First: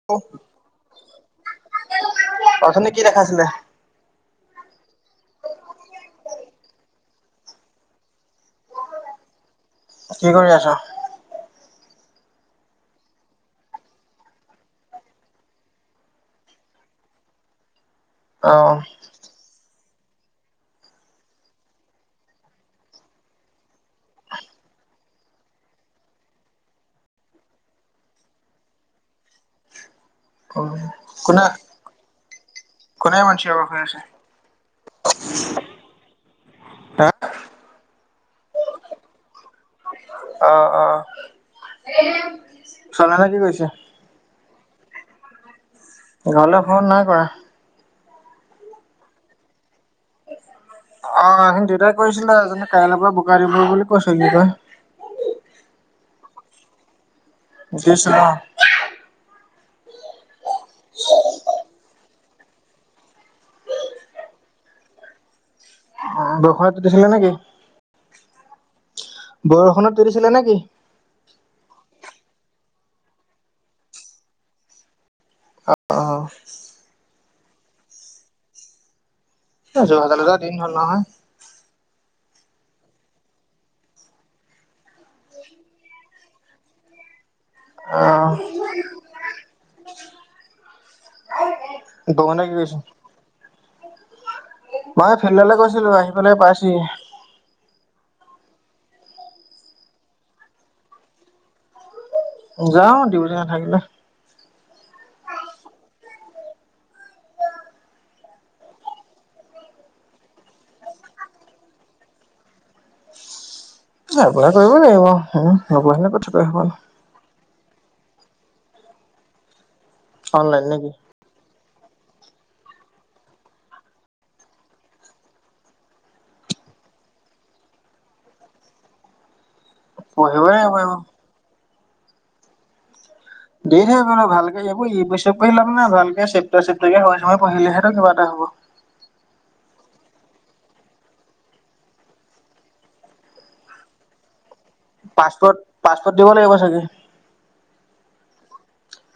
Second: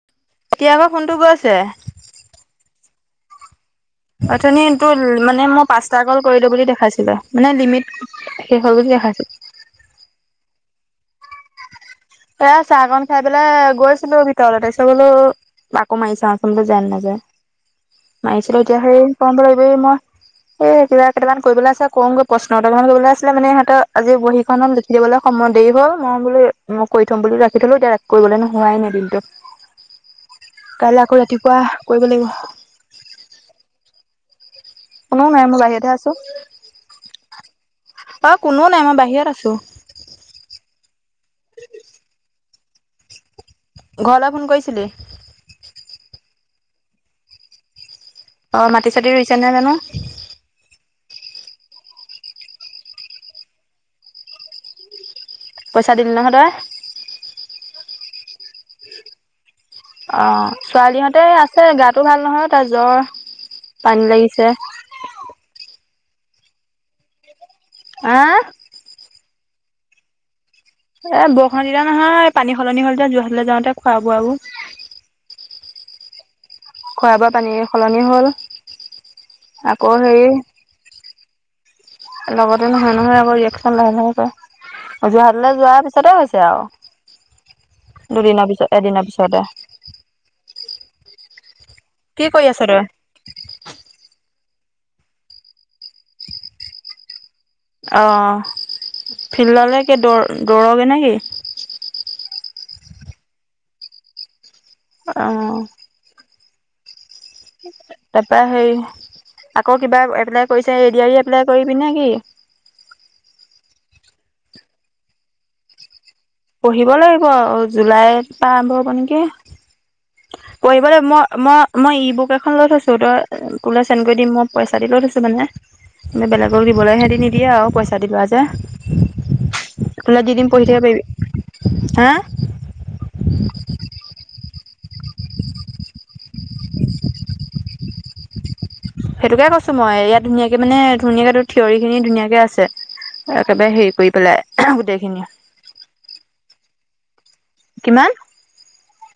[unintelligible] এতিয়া আকৌ ফোনটো গৈছে। অথনি কি দেখাইছিলে? অথনি টো মানে মই পাঁচটা কল কৰিলো বুলি দেখাইছিলে, মানে লিমিট শেষ হ'ল বুলি দেখাইছে। কি কৰি আছ? এ চাহকন খাই পেলাই গৈছিলো ভিতৰলে তাৰিছত বোলো আকৌ মাৰি চাও চোন যাই নে নেযায়? মাৰিছিলো অ' এতিয়া সেই ক লাগিব এই মই এ কিবা কেইটামান কৰিবলে আছে কমগৈ প্ৰশ্ন কেইটামান কৰিবলৈ আছিলে মানে সিহঁত আজি বহীখনত দিবলে সময় দেৰি হ'ল মই বোলো মোক কৰি থ'ম বুলি ৰাখি থলো, এতিয়া কৰিবলে নো হোৱাই নাই দিনটোত। কাইলৈ আকৌ কোনে ৰাতিপুৱা কৰিব লাগিব। কোনে ইমান চিঞৰ বাখৰ কৰি আছে? কোনো ও নাই মই বাহিৰতহে আছো। হা? অ কোনোও নাই মই বাহিৰত আছো। অ অ। চনা হেত কি কৰিছে? ঘৰলে ফোন কৰিছিলি? ঘৰলে ফোন নাই কৰা। অ মাটি চাটি ৰুইছে নে নাই জানো? অ সন দেউতাই কৈছিলে এজনী কাইলে পৰা বোকা দিব বুলি কৈছিলি তই। পইচা দিলি নহয় তই? দিছোঁ অ। অ ছোৱালীহঁতে আছে গাটো ভাল নহয় তাৰ জ্বৰ পানী লাগিছে। অ বৰষুণত তিটিছিলে নেকি? আ, বৰষুণত তিটিছিলে নেকি? এ বৰষুণত তিতা নহয় পানী সলনি হল যে যোৰহাটলে যাওঁতে খুৱ বোৱা বোৰ। অ অ। খোৱা বোৱা পানীৰ সলনি হ'ল আকৌ যোৰহাটলৈ হেই যোৱা দিন হ'ল নহয়। লগতে নহয় নহয় আক ৰিয়েকশ্যন লাহে লাহেক। যোৰহাটলে যোৱাৰ পিছতে হৈছে আও। আহ এদিনৰ পিছতে [unintelligible] গগনে কৰি কি আছ কৰিছে? তই মইে ফিল্ডলে গৈছিলো আহি পেলাই পাইছোহি হে। অঁ ফিল্ডলে দৌ দৌৰগে নে কি? যাওঁ ডিউটি নাথাকিলে। অ তাৰপৰা হেৰি আকৌ কিবা এপ্লাই কৰিছে এ দি অৰ ই এপ্লাই কৰিবি নেকি? এপ্লাই কৰিব লাগিব হু। [unintelligible] পঢ়িব লাগিব আও। জুলাইৰ পৰা আৰম্ভ হ'ব নেকি? অনলাইন পঢ়িব নেকি? লাগ মই মই মই ই বুক এখন লৈ থৈছো তই তোলে চেনড কৰি দিম মই পইচা দি লৈ থৈছো মানে। বেলেগক দিবলৈ সেহেতি নিদিয়ে আৰু পইচা দি লোৱা যে। তোলে দি পঢ়িবই দিম পঢ়ি লাগিব থাকিব এইবোৰ। পাৰিবি হা, দি থবি বোলো ভালকে এইবোৰক ইবছৰ পঢ়িলে লাভ নাই ভালকে চেপ্তা চেপ্তাকে সময় পঢ়িলেহে কিবা এটা হ'ব। সেইটোকে কৈছো মই ইয়াত ধুনীয়াকে মানে ধুনীয়াকে থিয়ৰি খিনি ধুনীয়াকে আছে। একেবাৰে হেৰি কৰি পেলাই। গোটেইখিনি পাছপৰ্ট পাছপোৰ্ট দিব লাগিব চাগে? কিমান?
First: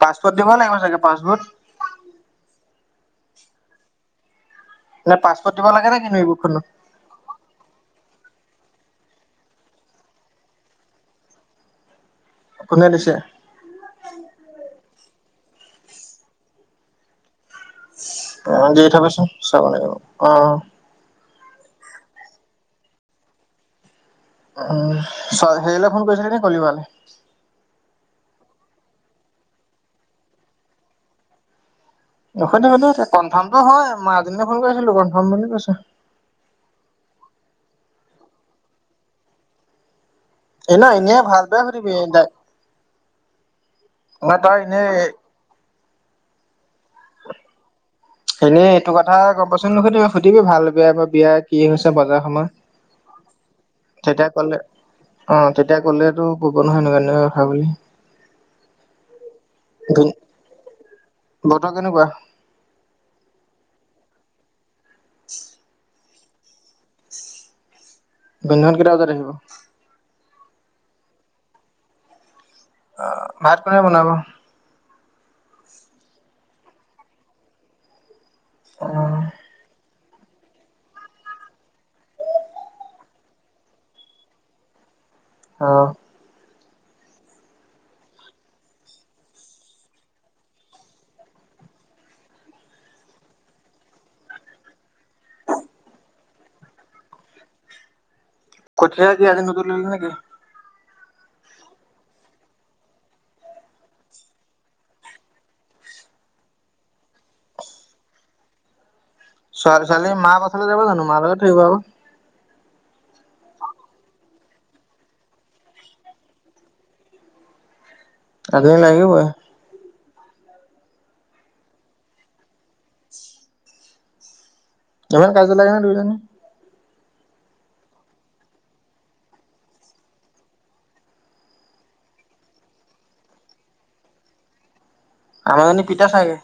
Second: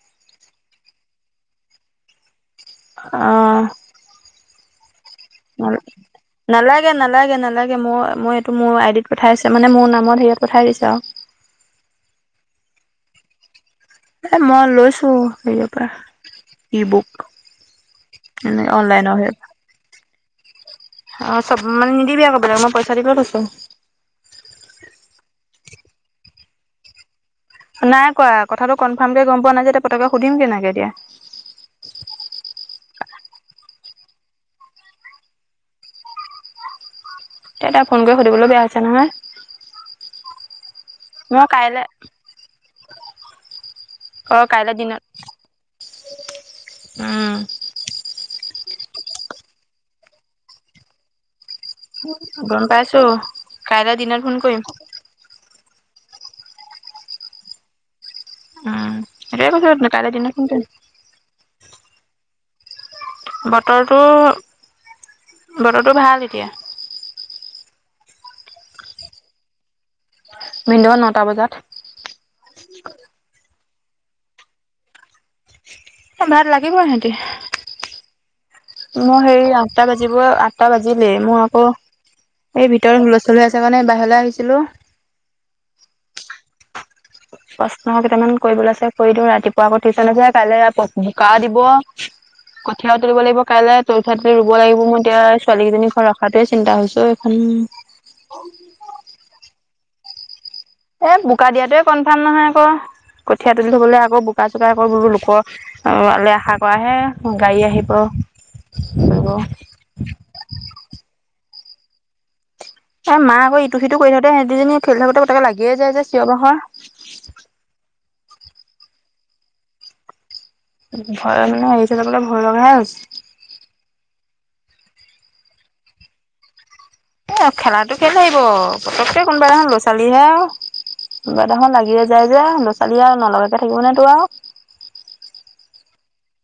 পাছপৰ্ট দিব লাগিব চাগে পাছপৰ্ট। অ। নে পাছপৰ্ট ন দিব লাগে নে কিনো ই বুকখনত নালে লাগে নালাগে নালাগে মই মই এইটো মোৰ আইডিত পঠাই আছে, মানে মোৰ নামত হেৰিয়ত পঠাই দিছে আও। কোনো দিছে। এ মই লৈছো হেৰিয়াৰ পৰা ই বুক, অ এনে দি অনলাইনৰ থবিচোন হেৰি চাব লাগিব অ অ চব মানে নিদিবি আকৌ বেলেগ মই পইচা দি পেলাই থৈছো। উ চ হেৰিলে ফোন কৰিছিলি কলিবালে। নাই কোৱা কথাটো কনফাৰ্ম কে গম পোৱা নাই যে পতাকে সুধিম কেনেকে এতিয়া। নসুধি মানে থা কনফাৰ্মটো হয় মাজনীলে ফোন কৰিছিলো কনফাৰ্ম বুলি কৈছে। এতিয়া ফোন কৰি সুধিবলৈ বেয়া হৈছে নহয়। এনাই এনে ভাল মই বেয়া কাইলে সুধিবি এ তাই, মই অ তাৰ কাইলৈ দিনত এনেই উম, এনেই এইটো কথা ক'বচোন সুধিবিচোন ভাল বেয়াৰ বিয়াত। কি হৈছে বজাৰ সমা গম পাইছো কাইলে দিনত তেতিয়া ফোন কৰিম কলে। অ তেতিয়া কলেতো ক'ব নহয় এনেকুৱা এনেকা কথা বুলি। উম এতিয়া ফোন নকৰো ভিন কাইলে দিনত ফোন কৰিম। বতৰ কেনেকোৱা। বতৰটো বতৰটো ভাল এতিয়া। ভিন্দৌ কেইটা বজাত আহিব। ভিন্দৌ নটা বজাত, অ ভাত কোনে বনাব। এ ভাত লাগিব সিহঁতি মই হেৰি আঠটা বাজি, বৈ আঠটা বাজিলেই মোৰ আকৌ এই ভিতৰ সোলস্থোল হৈ আছে কাৰণে বাহিৰলৈ আহিছিলোঁ। অ, প্ৰশ্ন কেইটামান কৰিবলে আছে কৰি দিওঁ ৰাতিপুৱা আকৌ টিউচন আ যে কাইলে আকৌ বোকা দিব। কঠিয়ীয়াও তুলিব লাগিব কাইলে তুলি থোৱাটো ৰুব লাগিব মই এতিয়া ছোৱালী কেইজনীখন ঘৰত ৰখাটোৱে চিন্তা হৈছে ই, কঠিয়ে কি আজি নুতুলিলি নেকি। এ বোকা দিয়াটোৱে কনফাৰ্ম নহয় আকৌ কঠীয়া তুলি থবলৈ আকৌ বোকা চোকা আকৌ বোৰ লোকৰ। আৰু আলে আশা কৰা হে গাড়ী আহিব কৰিব, ল'ৰা ছোৱালী মা পাছলৈ যাব জানো মা লগত থই আহিবা ক, এ মাক আকৌ ইটো সিটো কৰি থাকতে সিহঁতি দুজনী খেলি থাকোতে পতকে লাগিয়ে যায় যে চিঞৰ বাখৰ। কাজিয়া লাগিবই। ভয় মানে এৰি থৈ যাবলে ভয় লগা হৈছে। ইমান কাজিয়া লাগে নে দুইজনী। খেলাটো খেলি থাকিব পতকে কোনোবা এদিনাখন সৰু ল'ৰা ছোৱালীহে। কিবা দেখোন লাগিয়েই যায় যে লৰা ছোৱালী আৰু নলগাকে থাকিব নে তোৰ আও, আমাৰ জনী পিঠা চাগে।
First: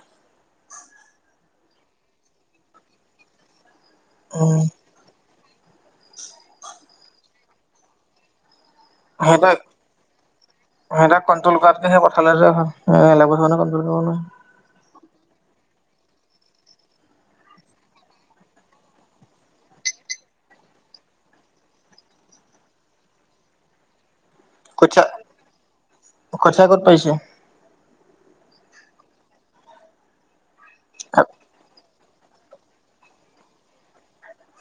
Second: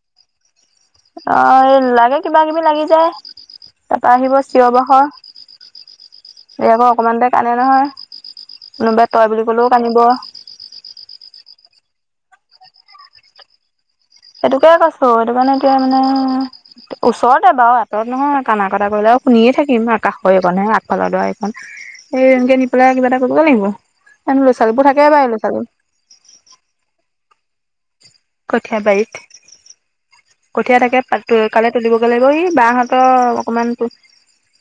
অ এই লাগে কিবা কিবি লাগি যায় তাৰপা আহিব উম চিঞ বাখৰ, এই আকৌ অকমানতে কান্দে নহয় কোনোবাই তই বুলি ক'লেও কান্দিব। অ সেই তক কণ্ট্ৰল কৰাতকে হে পাথালে যোৱাই ভাল এলেগ বছৰ মানে কন্ট্ৰল কৰিব নোৱাৰে। এইটোকে কৈছো, এইটো কাৰণে এতিয়া মানে ওচৰতে বাৰু আঁতৰত নহয় কানা কটা কৰিলে আৰু শুনিয়ে থাকিম আৰু কাষৰখনহে আগফালৰ দৰা এইখন। এই এনেকে নি পেলাই কিবা এটা কৰিব লাগিব, এ লৰা ছোৱালীবোৰ কঠীয়া থাকে বাই লৰা - ছোৱালী। কঠীয়া ক'ত পাইছে। কঠীয়া বাৰীত কঠীয়া তাকে কাইলে তুলিব। লগ গ ই বাহহঁতৰ অকনমান।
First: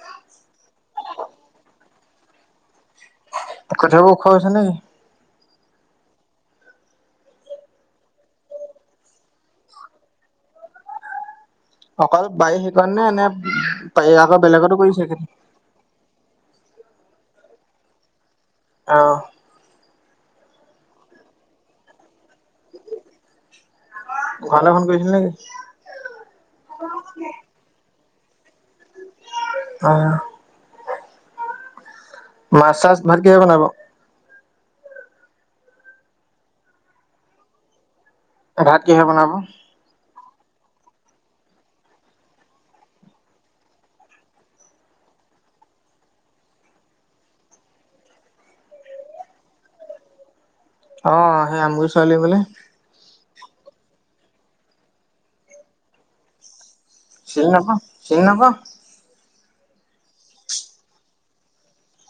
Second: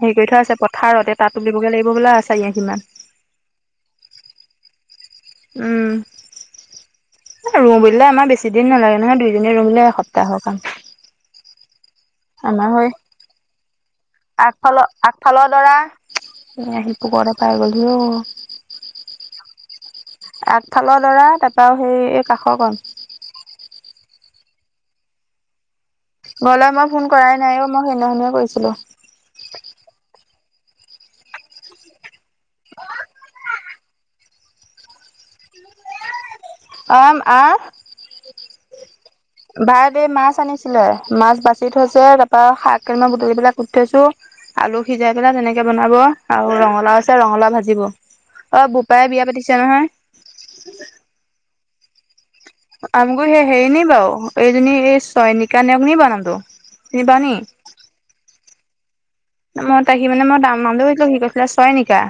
হেৰি কৰি থৈ আছে পথাৰতে তাত তুলিবগে লাগিব বোলা চাৰি আচিমান। কঠিয়া বোৰ ওখ হৈছে নেকি। উম ৰুও বোলিলে আমাৰ বেছি দিন নালাগে নহয় দুইজনিয়ে ৰুলে এসপ্তাহৰ কাম। অকল বাৰী আমাৰ হয় সেইকণনে নে বাৰী আকৌ বেলেগতো আগফালৰ কৰিছে খেতি? আগফালৰ দৰা। এ আহি পূৰ্ৱতে পাই গলহি অ, অ, আগফালৰ দৰা তাৰপৰাও সেই কাষৰ কণ। ঘৰলে ফোন কৰিছিল নেকি। ঘৰলে মই ফোন কৰাই নাইও মই সেইদিনাখনে কৰিছিলো। অঁ। মাছ চাছ ভাত কিহে বনাব। আম আহ ভাত কিহে বনাব। ভাত এই মাছ আনিছিলে, মাছ বাচি থৈছে তাৰপা শাক কিনো ধুই পেলাই কুঠ থৈছো। আলু সিজাই পেলাই তেনেকে বনাব আৰু ৰঙালাও আছে ৰঙালাও ভাজিব। অ বোপাৰে বিয়া পাতিছে নহয়। অ সেই আমগুৰি ছোৱালী বোলে। আমগুৰি সেই হেৰি নি বাৰু, এইজনী এই চয়নিকা নে কিবাও নামটো। পাও নি? চিনি নাপাও চিনি নাপাও, মই তাকি মানে মই দাম নামটো সি কৈছিলা চয়নিকা।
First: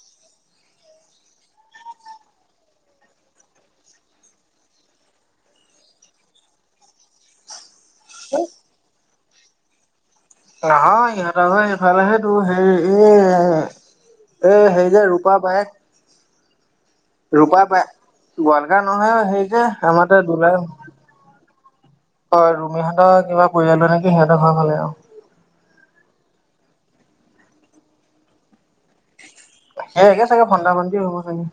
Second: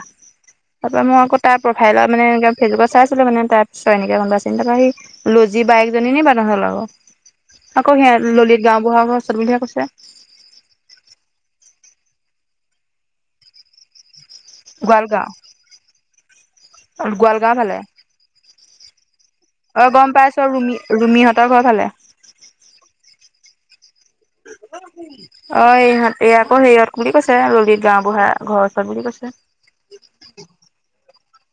তাৰপৰা মই আকৌ তাইৰ প্ৰফাইল মানে এনেকে ফেচবুকত চাইছিলো মানে তাৰপিছ এনেকে গম পাইছো তাৰ পৰা সেই লজি বাইকজনী নি বাও তহতৰ লগৰ। আকৌ সেয়া ললিত গাওবুঢ়া ঘৰ সনবিধে কৈছে। নহয় ইহঁতৰ আক সেইফালেহে তোৰ হেৰি এয়া এ এ সেই যে গোৱালগাঁও ৰূপা পায়ে গোৱালগাঁও ৰূপা ফালে পাই গোৱালঘাৰ নহয় সেই যে অ গম আমাৰতাত পাইছো দুলাই। ৰুমি ৰুমিহঁতৰ ঘৰ ফালে? হয় ৰুমিহঁতৰ কিবা পৰিয়ালটো নেকি সিহঁতৰ ঘৰ ভালে অ, অ, ইহঁত এই আকৌ হেৰিয়ত বুলি কৈছে ললিত গাওঁবুঢ়া ঘৰৰ ওচৰত বুলি কৈছে। সেইহে চাগে ভন্দা -ভন্দি হ' ব চাগে।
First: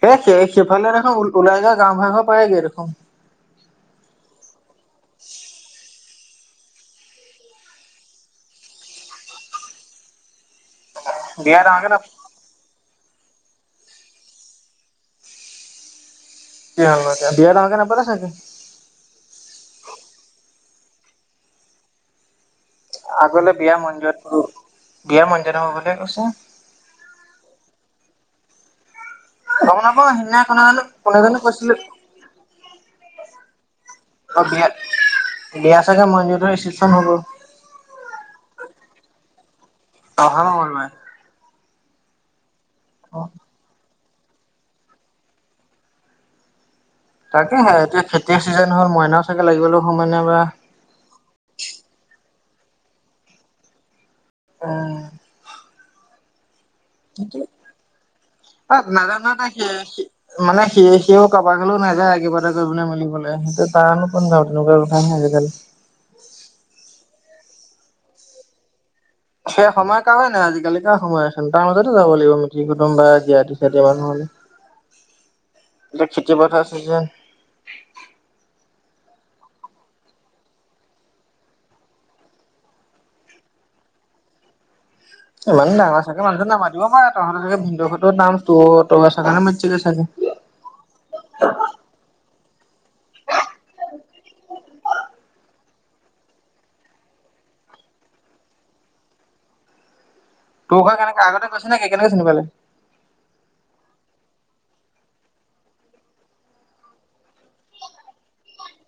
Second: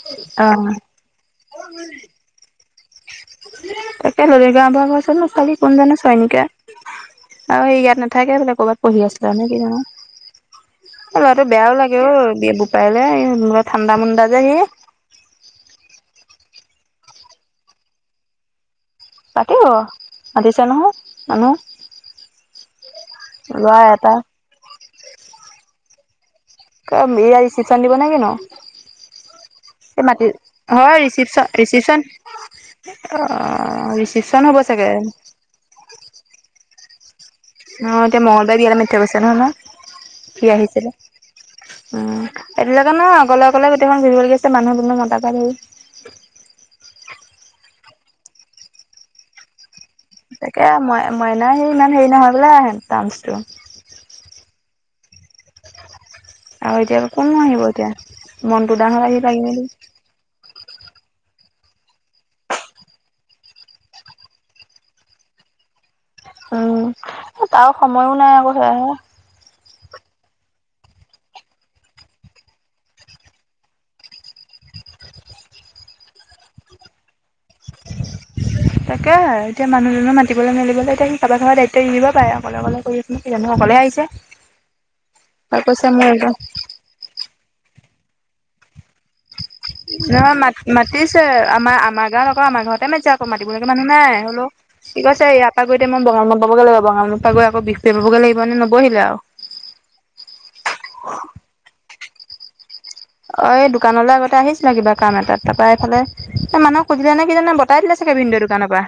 সে সেই অ সিফালে দেখোন ওলাই গা গাওঁবুঢ়া ঘৰ পায়গে দেখোন। তাকে ললিত গাওঁবুঢ়া ঘৰৰ ওচৰতনো ছোৱালী কোনজনে ছয়নিকা? আৰু এই ইয়াত নাথাকে বোলে ক'বাত পঢ়ি আছিলে আমি কি জানো। অ, ল'ৰাটো বিয়া বেয়াও ডাঙৰকে নাপ লাগে অ, বি বোপাৰলে ঠাণ্ডা- মুণ্ডা যে সি। বিয়া হ'ল এতিয়া বিয়া ডাঙৰকে নাপাতে চাগে? পাতিব মাতিছে নহয় মানুহ। আগলে বিয়া ল'ৰা এটা মন্দিৰত উম, বিয়া মন্দিৰত হ'ব বুলিহে কৈছে। কাম এয়াই ৰিচিপচন দিব নে কিনো? গম এ নাপাওঁ মাটি সিদিনা কোনে জানো হয় কোনে জানো ৰিচিপচ- কৈছিলে ৰিচিপচন অ, ৰি অ, বিয়াত-বিয়া [unintelligible] মই এনেওটো ৰিচিপচন হলোঁ। অ, এতিয়া মঙলবাৰে বিহাতে মাতি থৈ গৈছে নহয়- নহয়? অহা মন নাই। উম, এইবিলাকে নো অ অকলে- অকলে গোটেইখন ঘুৰিব লাগি আছে মানুহ দুুনোঁহ মতাকে ধৰি। তাকেহে এতিয়া খেতিৰ চিজন হ'ল মইনা তাকে লাগি গলেওঁ সময় নাই বা তাকে মই মইনাৰ সে ইমান হেৰি নহয় বোলে আহে ডান্স টো। অ', আৰু এতিয়া কোননো আহিব এতিয়া অ মনটো দা হত আহি নাজানো পাই তাই নি। সি মানে সি- সিও কাৰোবা গলও নাযায় কিবা এটা কৰিবলে মিলিবলে সেইটো তাৰনো কোন [unintelligible] কথা আহে আজিকালি। উম, এ তাৰ সময়ো নাই আকৌ সেয়াহে। সেই সময় কাৰো নাই আজিকালি কাৰ সময় আছে তাৰ মাজতে যাব লাগিব মিতিৰ কুটুম বা জিয়াতি ছিয়াতি মানুহ আমি। [unintelligible] এতিয়া খেতি পথাৰ চিজেন। তাকেহে এতিয়া মানুহজনো মাতিবলে মেলিবলে এতিয়া সি কাবাৰ খাবাৰ দায়িত্ব দিব পাৰে অকলে -অকলে কৰি মই কি জানো অকলেহে আহিছে তই কৈছে মোৰ একদম দিব পাৰা তহঁতে চাগে ভিনদৰ ঘৰতো নাম [unintelligible] নহয় মাত -মাতিছে আমাৰ- আমাৰ গাঁও ক আমাৰ ঘৰতে মাতিছে আকৌ মাতিবলেতো মানুহ নাই হ'লেও সি কৈছে ইয়াৰ পৰা গৈ মই বঙালমত পাবগে লাগিব বঙমৰ পৰা গৈ আকৌ বিহ পৰীয়া পাবগে লাগিব নে নবহিলে আওঁ। তোৰ ঘৰ কেনেকে আগতে কৈছে নেকি কেনেকে চিনি পালি? অ, এই দোকানলৈ আগতে আহিছিলে কিবা কাম এটাত তাপা এইফালে এই মানুহ সুধিলে নে কিজানে বটাই দিলে চাগে ভিনদও দোকানৰ পৰা।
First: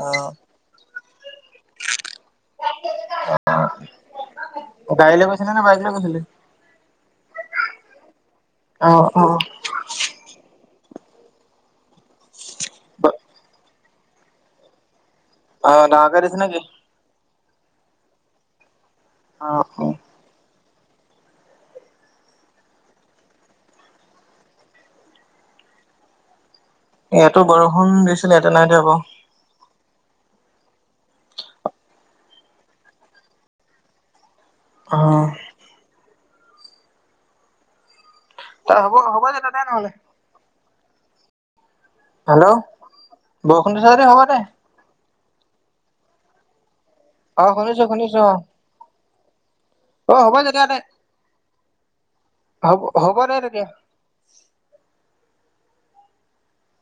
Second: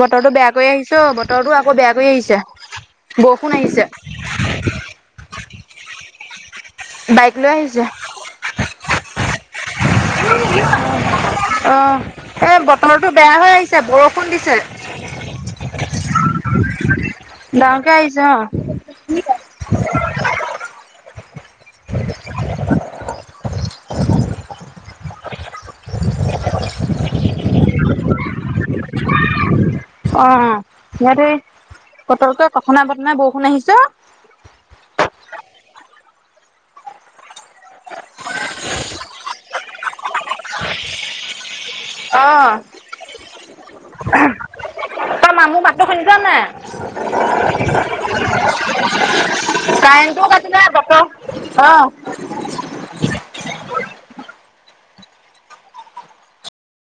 অ' বতৰটো বেয়া কৰি আহিছে অ, বতৰটো আকৌ বেয়া কৰি আহিছে বৰষুণ আহিছে। অ, গাড়ী লৈ গৈছিলি নে বাইক লৈ গৈছিলি? বাইক লৈ আহিছে। অ' অ'। [unintelligible] অ, এ বতৰটো বেয়া হৈ আহিছ ছে বৰষুণ দিছে অ' ডাঙৰকে দিছে নেকি? ডাঙৰকে আহিছে অ, আ, উ, ইয়াতো বৰষুণ দিছিলে ইয়াতে নাই দিয়া বাৰু। অ, ইয়াতে পতককে কথা নাই বটৰা নাই বৰষুণ আহিছে অ, অহ', তে হ'ব -হ'ব দে, তাতে নহ'লে [unintelligible] অ', হেল্ল', বৰষুণ দিছে যদি হ'ব দে। ত মামো মাতটো শুনিছ নাই! অ শুনিছোঁ শুনিছোঁ অ অ' কাৰেণ্টটো হ'ব কাটিলে যেতিয়া বতৰ অ হ হ'ব দে তেতিয়া।